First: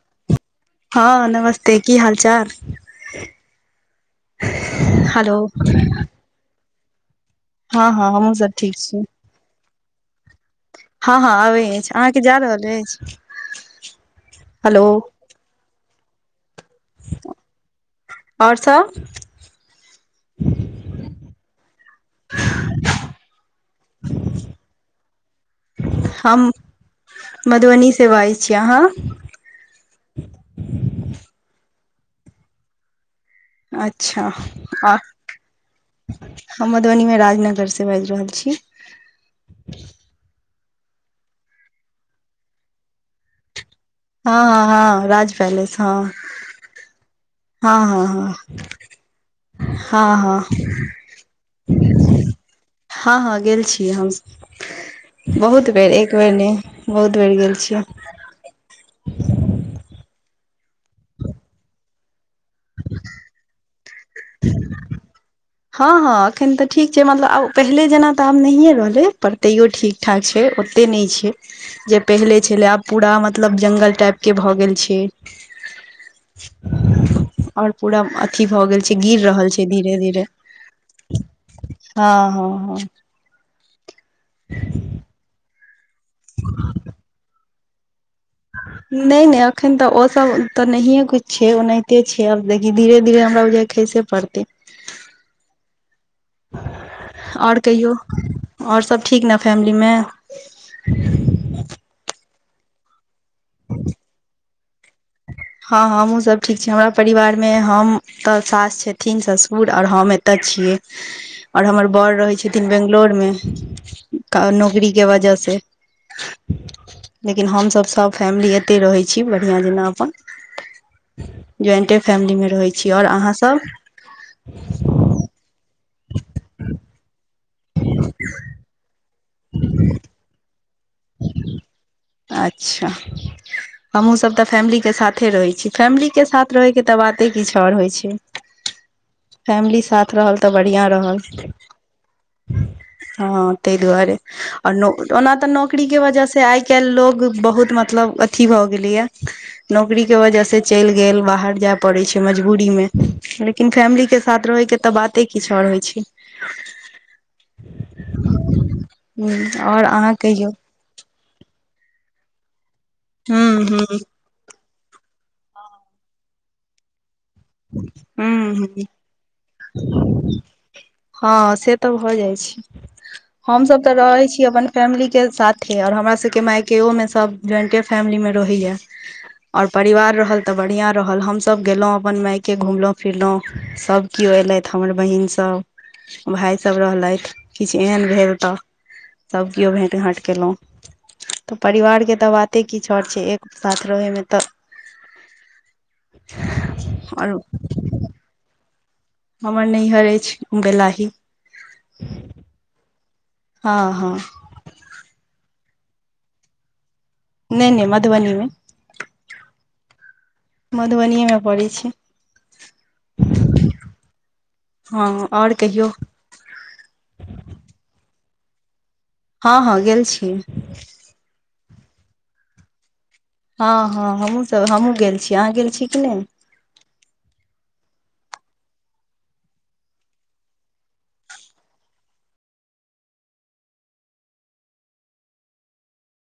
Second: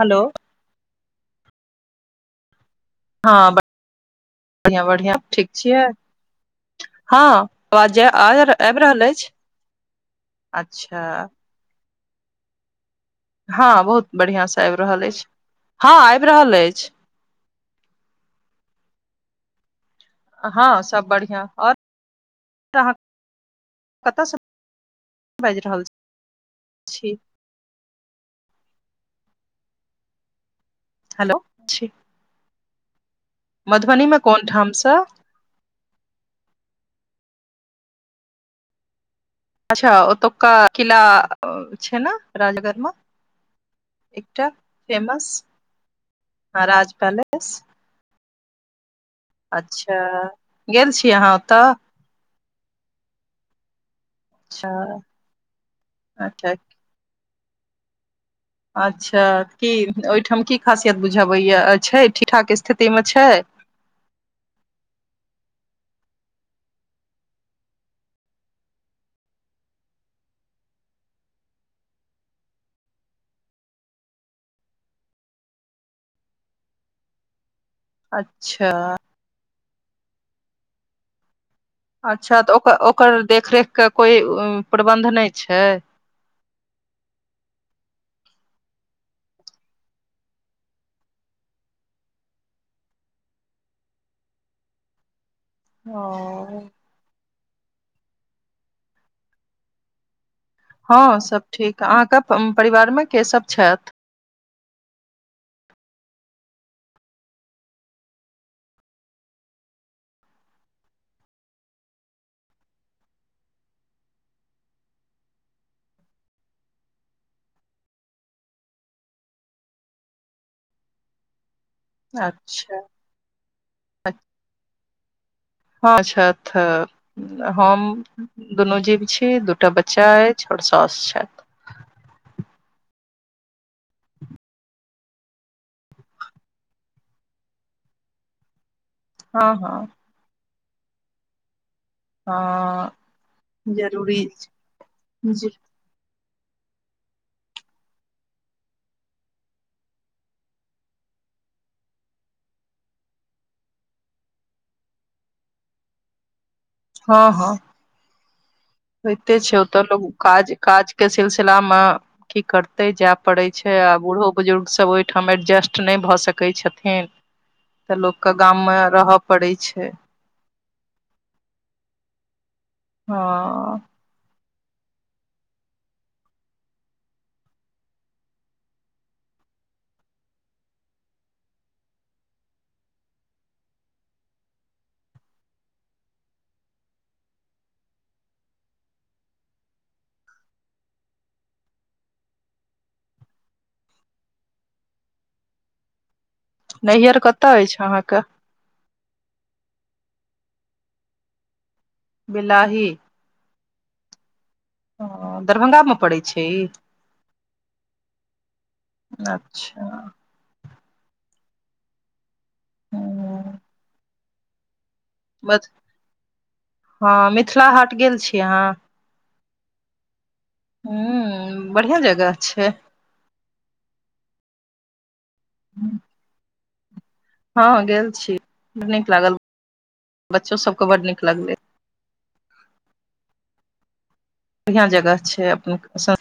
Hello हँ नमस्ते की हाल चाल हँ बढ़िआँ बढ़िआँ हेलो ठीक छियै हँ आ हँ हँ आ हमहुँ सब ठीक आबि छी रहल आइछ हँ हँ आबइ अछि अहाँके जा रहल अछि हँ बहुत बढ़िआँ से आबि हेलो रहल अछि हँ आबि रहल अछि ओर सभ हँ सब बढ़िआँ ओर कतयसँ बाजि रहल हम छी मधुबनी सँ बाजै छी अहाँ हेलो मधुबनी मे अच्छा कोन ठामसँ आ हम मधुबनी में राजनगर से बाजि रहल छी अच्छा ओतका किला छै ने राजगर में हँ हँ हँ फेमस राज पैलेस हँ हँ राज पलेस हँ हँ हँ अच्छा हँ हँ गेल छीय अहाँ ओतऽ हँ हँ गेल छी हम अच्छा बहुत बेर एक बेर अच्छा नय बहुत बेर गेल छियै अच्छा की ओहिठाम की खासियत बुझाबैय छै ठीकठाक स्थितिमे छय हँ हँ एखन तऽ ठीक छय मतलब आब पहिले जेना तऽ आब नहिए रहलै पर तैयो ठीकठाक छै ओतेक नहि छय जे पहिले छलै आब पूरा मतलब ज्ंगल टाइपके भऽ गेल छै [inaudible] और पूरा अथिी भऽ अच्छा गेल छै गिर रहल छै धीरे धीरे हँ अच्छा हँ तऽ ओकर हँ ओकर देखरेखके कोइ प्रबन्ध नहि छै [inaudible] नहि नहि अखन तऽ ओ सब तऽ नहिये कछ छै ओनाहिते छै आब देखी धीरे धीरे हमरा ओजा खैसे पड़तै [inaudible] हां आओर कहियौ आओर सभ ठीक ने फैमिलीमे हँ सब ठीक अहाँके परिवार मे के सब छैथ हँ हमहुं सब ठीक छी हमरा परिवार मे हम तऽ सास छथिन ससुर आओर हम ए तऽ छियै आओर हमर बड़ रहैत छथिन बेंगलोर मे नौकरी के वजह से लेकिन हमस सब फैमिली एते रहै छी बढ़िया जेना अपन ज्वइंटे फैमली रहैत अच्छा छी आओर अहाँसभ हॅं छथ तऽ हम दुनू जीव छी दूटा बच्चा अछि पर सास छथि अच्छा हमहहुँसभ तऽ फैमिली के साथे रहै छी फैमिली के साथ रहैके तऽ बाते किछु आओर होइत छै [inaudible] हँ फैमिली साथ रहल तऽ बढ़िआँ रहल हँ हँ ताहि दुआरे जरूरी आओर छै। ओना तऽ जी नौक बकरी के वजह से आइ काल्हि लोग बहुत मतलब अथी भऽ गेलैया नौकरी के वजह से चलि गेल बाहर जाय पड़े छै मजबूरी मे लिन फैमिलीक के साथ रहैके तऽ बाते किछु आओर होइ छै हँ हँ होइते छै ह ओतऽ आओर लोकोग अहाँ कहियौ काज काज के सिलसिला मे की करते जाय हूं पड़े छै आ हूं बूढ़ो बुजुर्गसभ ओहिठाम एडजस्ट नहि भऽ सकै छथिन तऽ लोकके हूं गाममे हूं रहय पड़ैत छै हँ से तऽ भऽ जाइ छै हँ हमसभ तऽ रहै छी अपन फैमिलीके साथे आओर हमरा सभके मायकेोमे सभ ज्वाइंटे फैमिलीमे रहैया और परिवार रहल तऽ बढ़िया रहल हमसभ गेलहुं अपन माय के घुमलहुँ फिरलहुँ सभ केओ एयलथि हमर बहिन सब भायसभ रहलथि किछु एहन भेल तऽ सभ केओ भेँट घाँट कयलहुँ तऽ परिवारके तऽ बाते की छ आओर छै एक साथ रहैमे तऽ नैईहरर आओर कतय अछि अहाँके हमर नैहर अछि गैलाही बिलााही हँ हँ ह दरभंगामे पड़ैत छै ई नहि नहि मधुबनी मे अच्छा मधुबनीए मे पड़ै छी हूँ, हँ आओर मथ, कहियौ हँ, मिथिलाहाट गेल छै अहाँ। हँ, हँ, गेल छै। हूँ, बढ़िआँ जगह छै। हँ, हँ, हमहूँ सभ हमहूँ गेल छै अहाँ गेल छै कि नहि। हँ, गेल छी बड्ड निक लागल बच्चो सभके बड् निक लगलै। बढ़िआ जगह छै, अप।